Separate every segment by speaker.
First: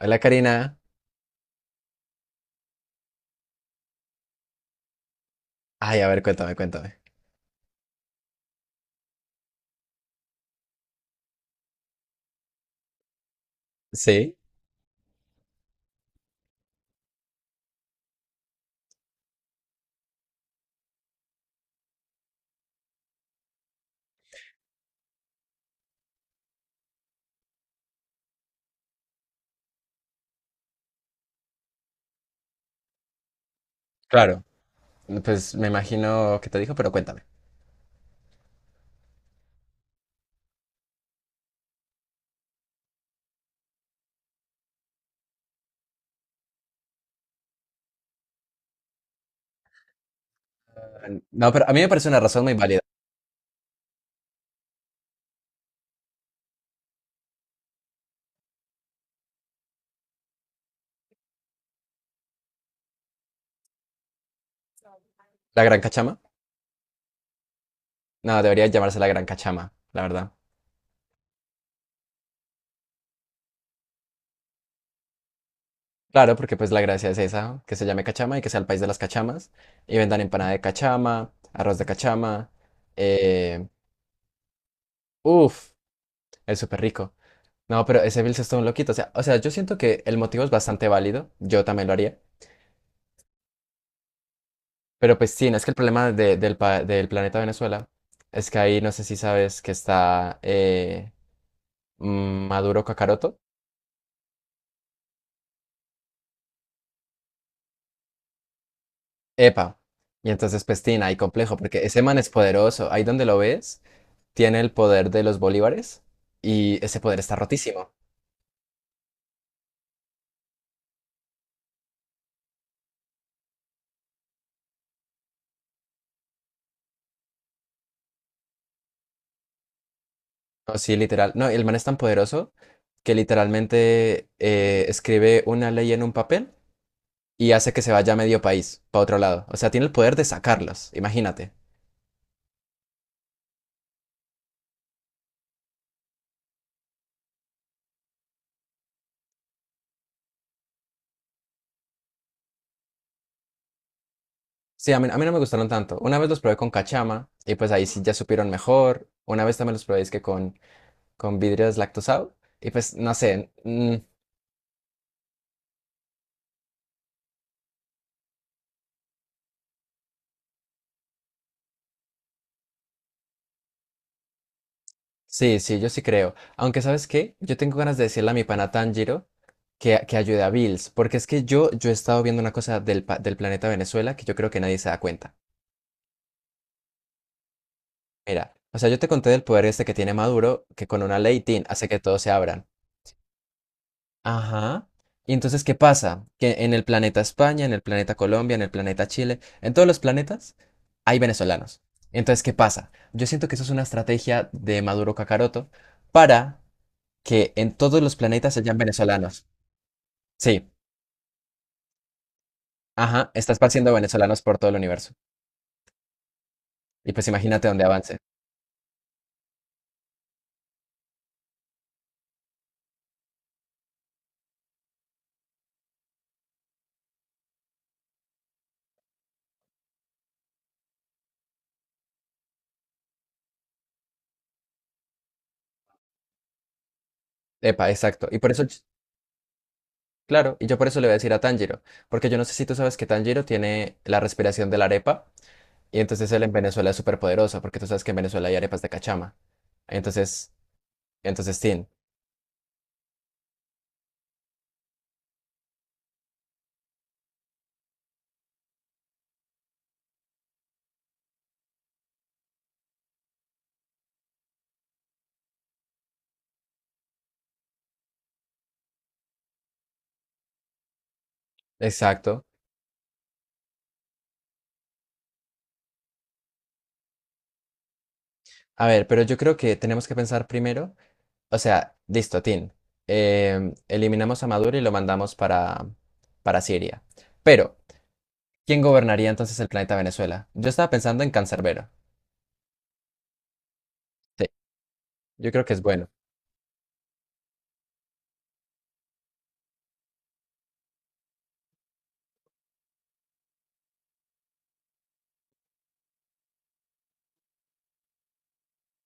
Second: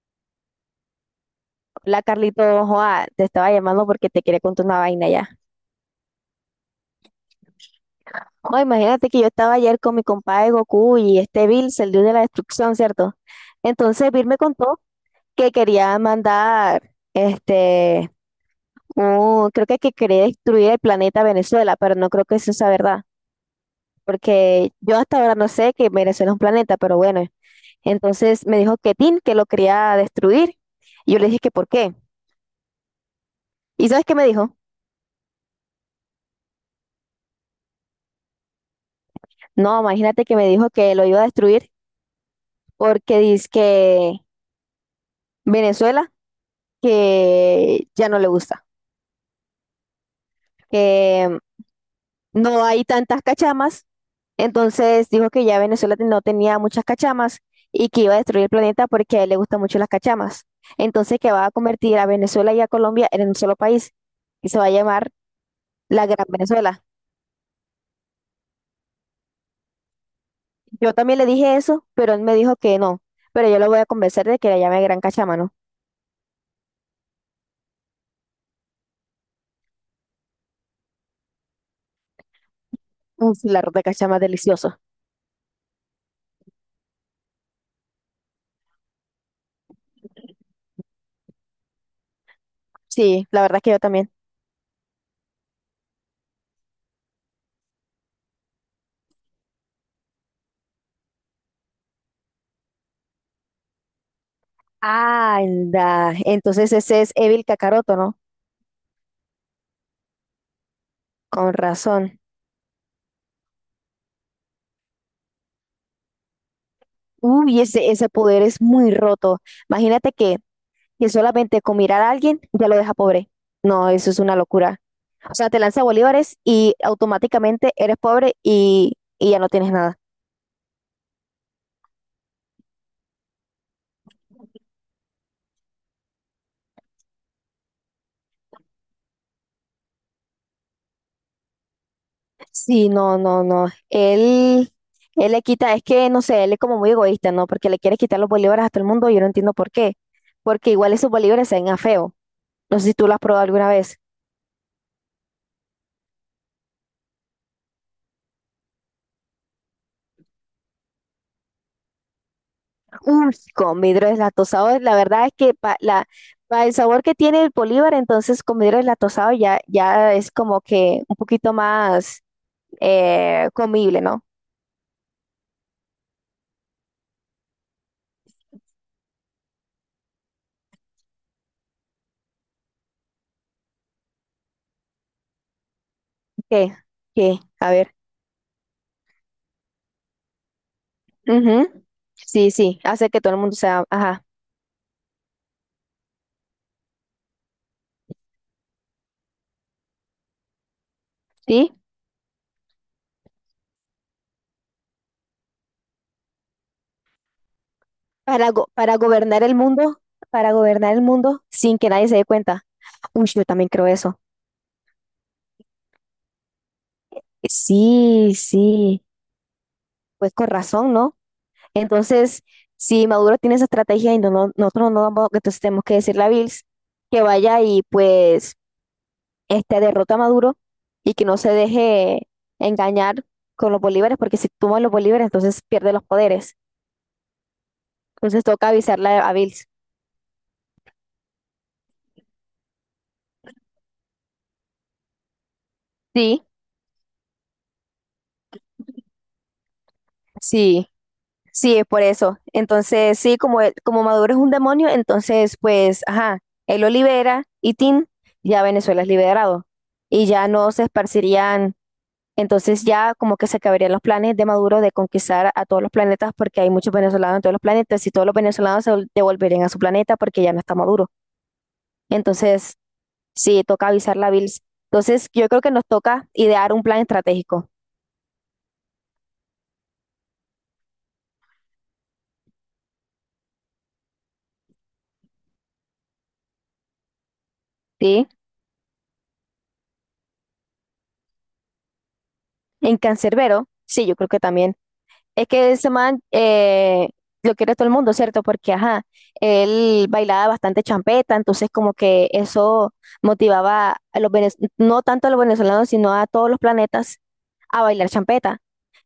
Speaker 1: Hola Karina.
Speaker 2: Hola Carlito, joa, te estaba llamando porque te quería contar una vaina ya.
Speaker 1: Ay, a ver, cuéntame, cuéntame.
Speaker 2: Joa, imagínate que yo estaba ayer con mi compadre Goku y este Bills, el dios de la destrucción, ¿cierto? Entonces Bill
Speaker 1: Sí,
Speaker 2: me contó que quería mandar, creo que quería destruir el planeta Venezuela, pero no creo que eso sea verdad, porque yo hasta ahora no sé que Venezuela es un planeta, pero bueno. Entonces me dijo que Tin, que lo quería destruir. Y yo le dije que por qué. ¿Y sabes qué me
Speaker 1: claro.
Speaker 2: dijo?
Speaker 1: Pues me imagino que te dijo, pero cuéntame.
Speaker 2: No, imagínate que me dijo que lo iba a destruir porque dice que Venezuela, que ya no le gusta, que
Speaker 1: No, pero a mí me parece una razón muy
Speaker 2: no
Speaker 1: válida.
Speaker 2: hay tantas cachamas, entonces dijo que ya Venezuela no tenía muchas cachamas y que iba a destruir el planeta porque a él le gustan mucho las cachamas. Entonces que va a convertir a Venezuela y a Colombia en un solo país y se va a llamar
Speaker 1: ¿La Gran
Speaker 2: la
Speaker 1: Cachama?
Speaker 2: Gran Venezuela.
Speaker 1: No, debería llamarse la Gran Cachama, la verdad.
Speaker 2: Yo también le dije eso, pero él me dijo que no, pero yo lo voy a convencer de que la llame Gran Cachama, ¿no?
Speaker 1: Claro, porque pues la gracia es esa, que se llame Cachama y que sea el país de las cachamas. Y vendan empanada de cachama, arroz de cachama.
Speaker 2: Uf, el
Speaker 1: Eh,
Speaker 2: arroz de cachama es delicioso.
Speaker 1: Uf, es súper rico. No, pero ese Bills es todo un loquito. O sea, yo siento que el motivo es bastante válido. Yo también lo haría.
Speaker 2: Sí, la verdad es que yo también.
Speaker 1: Pero pues sí, no es que el problema del planeta Venezuela es que ahí no sé si sabes que está Maduro Kakaroto.
Speaker 2: Anda, entonces ese es Evil Kakaroto, ¿no?
Speaker 1: Epa. Y entonces pues tiene ahí
Speaker 2: Con
Speaker 1: complejo, porque ese man
Speaker 2: razón.
Speaker 1: es poderoso. Ahí donde lo ves, tiene el poder de los bolívares y ese poder está
Speaker 2: Uy, ese,
Speaker 1: rotísimo.
Speaker 2: ese poder es muy roto. Imagínate que solamente con mirar a alguien ya lo deja pobre. No, eso es una locura. O sea, te lanza bolívares y automáticamente eres pobre y ya no tienes nada.
Speaker 1: No, sí, literal. No, el man es tan poderoso que literalmente escribe una ley en un papel y hace que se vaya medio país, para otro lado. O sea, tiene el poder de sacarlos, imagínate.
Speaker 2: Sí, no, no, no. Él le quita, es que no sé, él es como muy egoísta, ¿no? Porque le quiere quitar los bolívares a todo el mundo y yo no entiendo por qué. Porque igual esos bolívares se ven a feo. No sé si tú lo has probado alguna vez.
Speaker 1: Sí, a mí no me gustaron tanto. Una vez los probé con cachama y pues ahí sí ya supieron mejor. Una vez también los probé es que con vidrio deslactosado y pues no
Speaker 2: Uy,
Speaker 1: sé.
Speaker 2: con vidrio deslactosado, la verdad es que pa el sabor que tiene el Bolívar, entonces con vidrio deslactosado ya es como que un poquito más comible, ¿no?
Speaker 1: Sí, yo sí creo. Aunque ¿sabes qué? Yo tengo ganas de decirle a mi pana Tanjiro que ayude a Bills, porque es que yo he estado viendo una cosa del planeta Venezuela que yo creo que nadie se da cuenta.
Speaker 2: ¿Qué? ¿Qué? A ver.
Speaker 1: Mira, o sea, yo te conté del poder este que tiene Maduro, que con una ley, tin,
Speaker 2: Ujú.
Speaker 1: hace que todos se
Speaker 2: Sí,
Speaker 1: abran.
Speaker 2: sí, hace que todo el mundo sea, ajá,
Speaker 1: Ajá. Y entonces, ¿qué pasa? Que en el planeta España, en el planeta Colombia, en el planeta Chile, en todos los planetas hay
Speaker 2: ¿sí?
Speaker 1: venezolanos. Entonces, ¿qué pasa? Yo siento que eso es una estrategia de Maduro Cacaroto para que en todos los
Speaker 2: Para,
Speaker 1: planetas hayan
Speaker 2: para gobernar
Speaker 1: venezolanos.
Speaker 2: el mundo, para
Speaker 1: Sí,
Speaker 2: gobernar el mundo sin que nadie se dé cuenta. Uy,
Speaker 1: ajá,
Speaker 2: yo
Speaker 1: está
Speaker 2: también creo
Speaker 1: esparciendo
Speaker 2: eso.
Speaker 1: venezolanos por todo el universo. Y pues imagínate dónde avance.
Speaker 2: Sí, sí, pues con razón, ¿no? Entonces, si Maduro tiene esa estrategia y no, nosotros no vamos, entonces tenemos que decirle a Bills que vaya y pues este, derrota a Maduro y que no se deje engañar con los bolívares, porque si toma los bolívares, entonces pierde los poderes.
Speaker 1: Epa, exacto.
Speaker 2: Entonces toca avisarle a Bills.
Speaker 1: Claro, y yo por eso le voy a decir a Tanjiro, porque yo no sé si tú sabes que Tanjiro tiene la respiración de la arepa. Y entonces él
Speaker 2: Sí,
Speaker 1: en Venezuela es súper poderoso, porque tú sabes que en Venezuela hay arepas de cachama. Entonces,
Speaker 2: sí,
Speaker 1: entonces,
Speaker 2: sí, es
Speaker 1: Tin.
Speaker 2: por eso. Entonces, sí, como, como Maduro es un demonio, entonces pues, ajá, él lo libera y Tin, ya Venezuela es liberado. Y ya no se esparcirían. Entonces ya como que se acabarían los planes de Maduro de conquistar a todos los planetas porque hay muchos venezolanos en todos los planetas y todos los venezolanos se devolverían a su planeta porque ya no está Maduro.
Speaker 1: Exacto.
Speaker 2: Entonces, sí, toca avisar la Bills. Entonces, yo creo que nos toca idear un plan estratégico,
Speaker 1: A ver, pero yo creo que tenemos que pensar primero, o sea, listo, Tin. Eliminamos a Maduro y lo mandamos para Siria. Pero,
Speaker 2: ¿sí?
Speaker 1: ¿quién gobernaría entonces el planeta Venezuela? Yo estaba pensando en Cancerbero.
Speaker 2: En Cancerbero, sí, yo creo que
Speaker 1: Sí,
Speaker 2: también. Es
Speaker 1: yo creo
Speaker 2: que
Speaker 1: que es
Speaker 2: ese
Speaker 1: bueno.
Speaker 2: man lo quiere todo el mundo, ¿cierto? Porque, ajá, él bailaba bastante champeta, entonces como que eso motivaba a los no tanto a los venezolanos, sino a todos los planetas a bailar champeta.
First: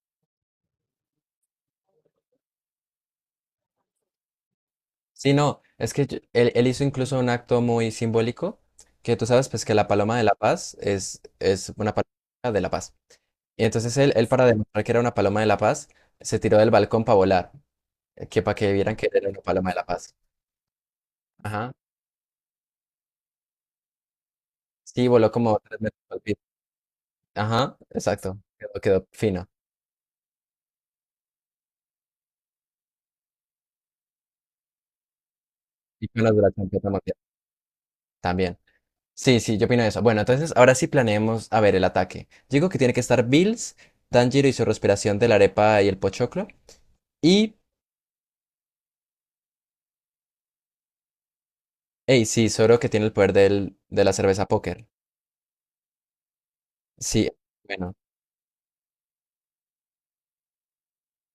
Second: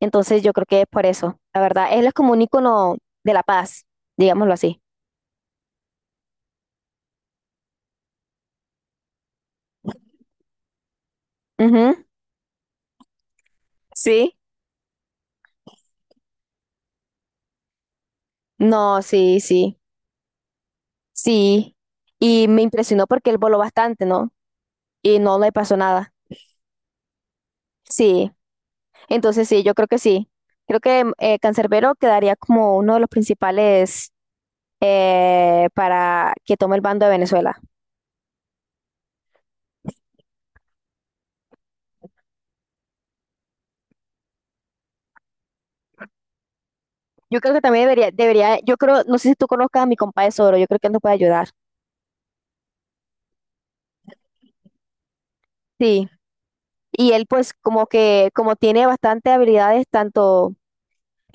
Speaker 2: Entonces yo creo que es por eso, la verdad. Él es como un ícono de la paz, digámoslo así.
Speaker 1: Sí, no, es que él, hizo incluso un acto muy simbólico, que tú sabes, pues que la paloma de la paz es una
Speaker 2: Ujú.
Speaker 1: paloma de la paz. Y entonces él,
Speaker 2: Sí,
Speaker 1: para demostrar que era una paloma de la paz, se tiró del balcón para volar, que para que vieran
Speaker 2: no,
Speaker 1: que era
Speaker 2: sí,
Speaker 1: una paloma de
Speaker 2: sí,
Speaker 1: la paz. Ajá.
Speaker 2: sí. Y me impresionó porque él voló bastante, ¿no?
Speaker 1: Sí,
Speaker 2: Y
Speaker 1: voló
Speaker 2: no le
Speaker 1: como
Speaker 2: pasó
Speaker 1: tres metros
Speaker 2: nada.
Speaker 1: al piso. Ajá,
Speaker 2: Sí,
Speaker 1: exacto. Quedó fino.
Speaker 2: entonces sí, yo creo que sí. Creo que Cancerbero quedaría como uno de los principales
Speaker 1: Y con la
Speaker 2: para que
Speaker 1: duración
Speaker 2: tome
Speaker 1: que
Speaker 2: el
Speaker 1: estamos
Speaker 2: bando de
Speaker 1: viendo
Speaker 2: Venezuela.
Speaker 1: también. Sí, sí, yo opino eso. Bueno, entonces ahora sí planeemos, a ver, el ataque. Digo que tiene que estar Bills, Tanjiro y su respiración de la arepa y el pochoclo.
Speaker 2: Yo creo
Speaker 1: Y,
Speaker 2: que también debería, yo creo, no sé si tú conozcas a mi compa de Soro, yo creo que él nos puede ayudar.
Speaker 1: hey, sí, Zoro que tiene el poder de la cerveza póker.
Speaker 2: Sí. Y él
Speaker 1: Sí,
Speaker 2: pues como
Speaker 1: bueno,
Speaker 2: que, como tiene bastante habilidades, tanto,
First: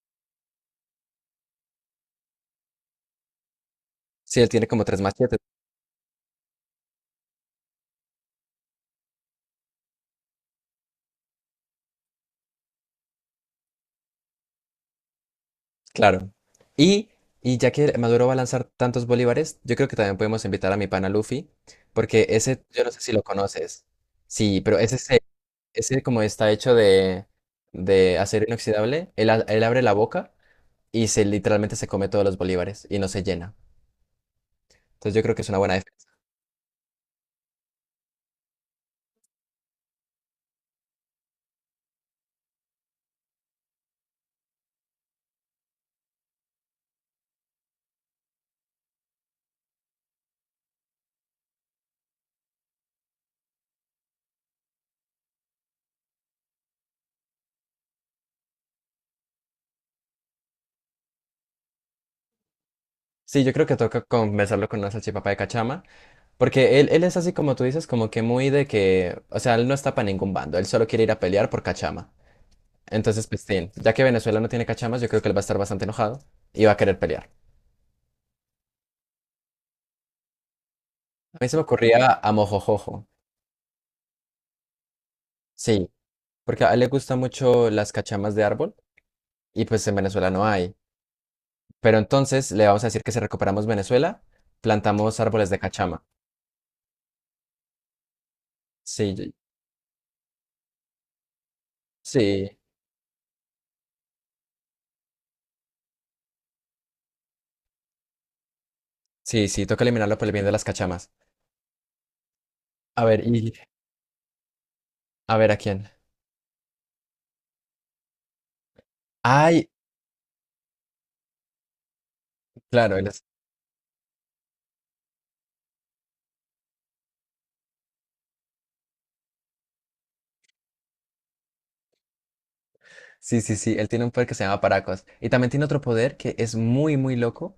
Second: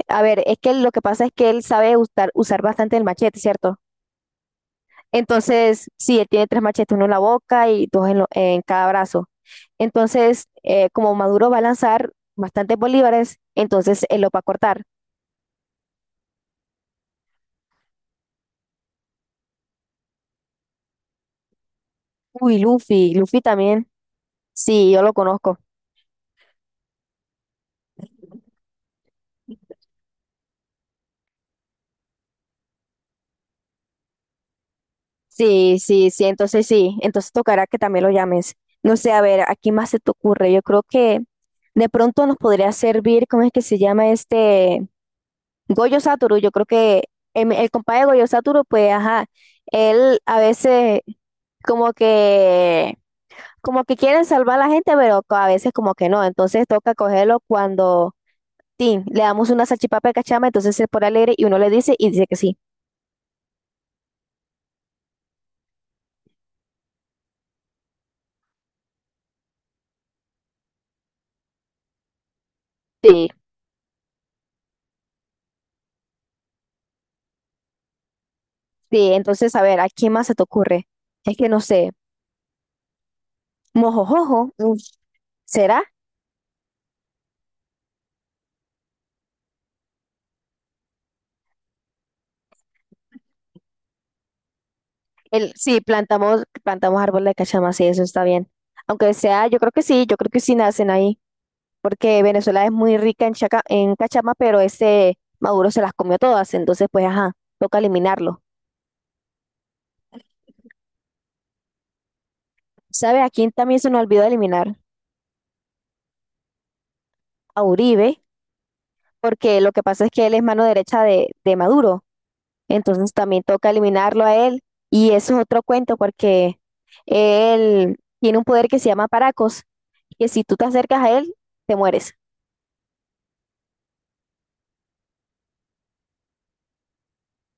Speaker 2: a ver, es que lo que pasa es que él sabe usar bastante el machete, ¿cierto?
Speaker 1: sí, él tiene como tres machetes.
Speaker 2: Entonces, sí, él tiene tres machetes, uno en la boca y dos en, en cada brazo. Entonces, como Maduro va a lanzar bastantes bolívares, entonces él lo va a cortar.
Speaker 1: Claro. Y, y ya que Maduro va a lanzar tantos bolívares, yo creo que también podemos invitar a mi pana Luffy, porque
Speaker 2: Uy,
Speaker 1: ese, yo no sé si
Speaker 2: Luffy,
Speaker 1: lo
Speaker 2: Luffy
Speaker 1: conoces.
Speaker 2: también,
Speaker 1: Sí, pero
Speaker 2: sí, yo lo conozco.
Speaker 1: ese como está hecho de acero inoxidable, él abre la boca y se literalmente se come todos los bolívares y no se llena. Entonces yo creo que es una buena
Speaker 2: Sí,
Speaker 1: defensa.
Speaker 2: sí, sí, entonces tocará que también lo llames. No sé, a ver, ¿a quién más se te ocurre? Yo creo que de pronto nos podría servir, ¿cómo es que se llama este? Goyo Satoru, yo creo que compadre de Goyo Satoru, pues, ajá, él a veces como que, como que quiere salvar a la gente, pero a veces como que no, entonces toca cogerlo cuando, sí, le damos una salchipapa de cachama, entonces se pone alegre y uno le dice y dice que sí.
Speaker 1: Sí, yo creo que toca conversarlo con una salchipapa de cachama, porque él es así como tú dices, como que muy de que, o sea, él no está para ningún bando, él solo quiere ir a pelear por cachama. Entonces,
Speaker 2: Sí,
Speaker 1: pues, sí. Ya que Venezuela no tiene cachamas, yo creo que él va a estar bastante enojado y va a querer pelear.
Speaker 2: sí, entonces, a ver, ¿a quién más se te ocurre? Es
Speaker 1: A mí
Speaker 2: que
Speaker 1: se
Speaker 2: no
Speaker 1: me
Speaker 2: sé.
Speaker 1: ocurría a Mojojojo,
Speaker 2: Mojojojo, mm, ¿será?
Speaker 1: sí, porque a él le gustan mucho las cachamas de árbol y pues en Venezuela no hay. Pero entonces le vamos a decir que si recuperamos Venezuela, plantamos árboles
Speaker 2: El,
Speaker 1: de
Speaker 2: sí,
Speaker 1: cachama.
Speaker 2: plantamos, plantamos árbol de cachama, sí, eso está bien.
Speaker 1: Sí,
Speaker 2: Aunque
Speaker 1: yo-
Speaker 2: sea, yo creo que sí, yo creo que sí nacen ahí, porque
Speaker 1: sí,
Speaker 2: Venezuela es muy rica en, en cachama, pero ese Maduro se las comió todas, entonces pues ajá, toca eliminarlo.
Speaker 1: Sí, toca eliminarlo por el bien de las cachamas. A
Speaker 2: ¿Sabe
Speaker 1: ver,
Speaker 2: a
Speaker 1: y
Speaker 2: quién también se nos olvidó eliminar?
Speaker 1: a ver a quién.
Speaker 2: A Uribe, porque
Speaker 1: Ay,
Speaker 2: lo que pasa es que él es mano derecha de Maduro,
Speaker 1: claro, él
Speaker 2: entonces
Speaker 1: es-
Speaker 2: también toca eliminarlo a él, y eso es otro cuento, porque él tiene un poder que se llama Paracos. Que si tú te acercas a él, te mueres.
Speaker 1: sí, Sí, él tiene un poder que se llama Paracos. Y también tiene otro poder que es muy, muy loco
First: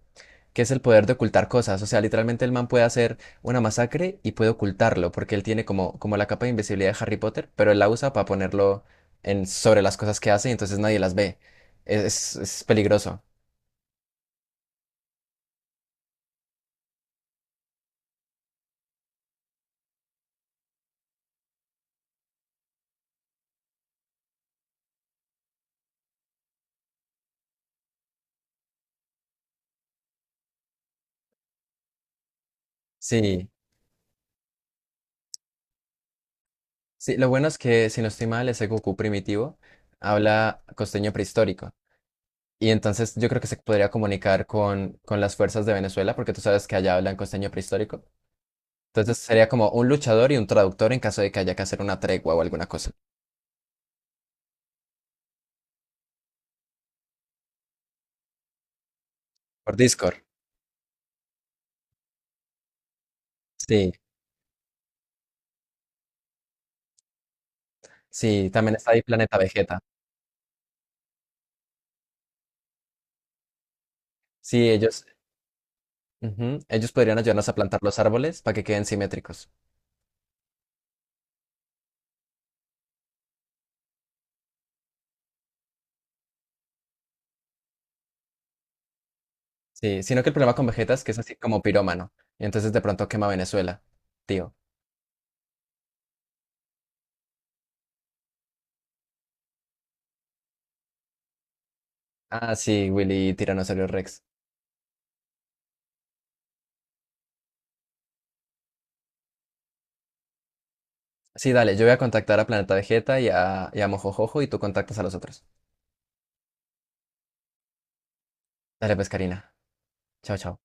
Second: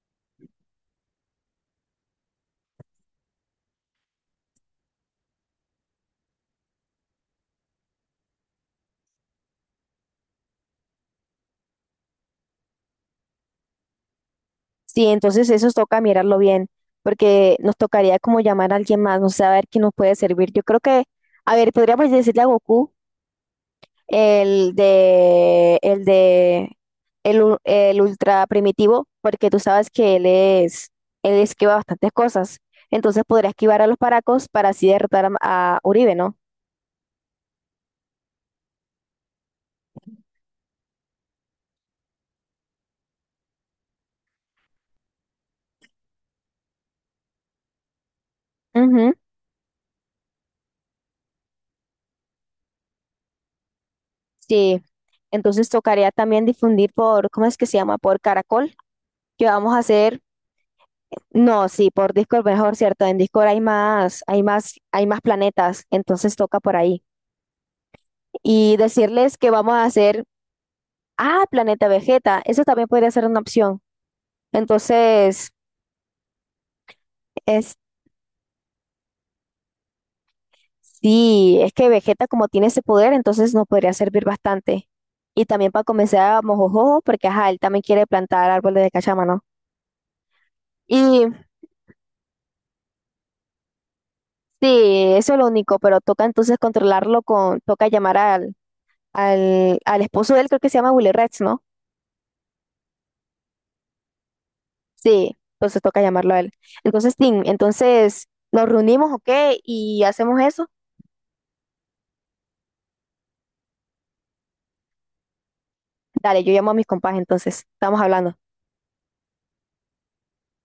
Speaker 1: que es el poder de ocultar cosas. O sea, literalmente el man puede hacer una masacre y puede ocultarlo, porque él tiene como, como la capa de invisibilidad de Harry Potter, pero él la usa para ponerlo sobre las cosas que hace y entonces nadie las ve. Es peligroso.
Speaker 2: Sí, entonces eso toca mirarlo bien, porque nos tocaría como llamar a alguien más, no sé, a ver quién nos puede servir. Yo creo que, a ver, podríamos decirle a Goku, el de, el de, el, el ultra primitivo, porque tú sabes que él es, él esquiva bastantes cosas. Entonces
Speaker 1: Sí,
Speaker 2: podría esquivar a los paracos para así derrotar a Uribe, ¿no?
Speaker 1: sí, lo bueno es que, si no estoy mal, ese Goku primitivo habla costeño prehistórico. Y entonces yo creo que se podría comunicar con las fuerzas de Venezuela, porque tú sabes que allá hablan costeño prehistórico.
Speaker 2: Ujú,
Speaker 1: Entonces sería como un luchador y un traductor en caso de que haya que hacer una tregua o alguna cosa.
Speaker 2: sí. Entonces tocaría también difundir por, ¿cómo es que se llama? Por Caracol, que vamos
Speaker 1: Por
Speaker 2: a
Speaker 1: Discord.
Speaker 2: hacer. No, sí, por Discord mejor, ¿cierto? En Discord
Speaker 1: Sí,
Speaker 2: hay más planetas, entonces toca por ahí.
Speaker 1: sí, también
Speaker 2: Y
Speaker 1: está ahí Planeta
Speaker 2: decirles que vamos
Speaker 1: Vegeta.
Speaker 2: a hacer, ah, Planeta Vegeta, eso también podría ser una opción.
Speaker 1: Sí, ellos,
Speaker 2: Entonces,
Speaker 1: ujú, ellos podrían ayudarnos a
Speaker 2: es,
Speaker 1: plantar los árboles para que queden simétricos.
Speaker 2: sí, es que Vegeta como tiene ese poder, entonces nos podría servir bastante. Y también para comenzar a Mojojojo, porque ajá, él también quiere plantar árboles de cachama, ¿no?
Speaker 1: Sí, sino que el problema con Vegeta es que es
Speaker 2: Y
Speaker 1: así como pirómano. Y entonces de pronto quema Venezuela, tío.
Speaker 2: sí, eso es lo único, pero toca entonces controlarlo con, toca llamar al esposo de él, creo que se llama Willy Rex, ¿no?
Speaker 1: Ah, sí, Willy y Tiranosaurio Rex.
Speaker 2: Sí, entonces toca llamarlo a él. Entonces, Tim, entonces nos reunimos, ¿ok? Y hacemos eso.
Speaker 1: Sí, dale, yo voy a contactar a Planeta Vegeta y a Mojojojo y tú contactas a los otros.
Speaker 2: Dale, yo llamo a mis compas, entonces estamos hablando.
Speaker 1: Dale, pues, Karina. Chao, chao.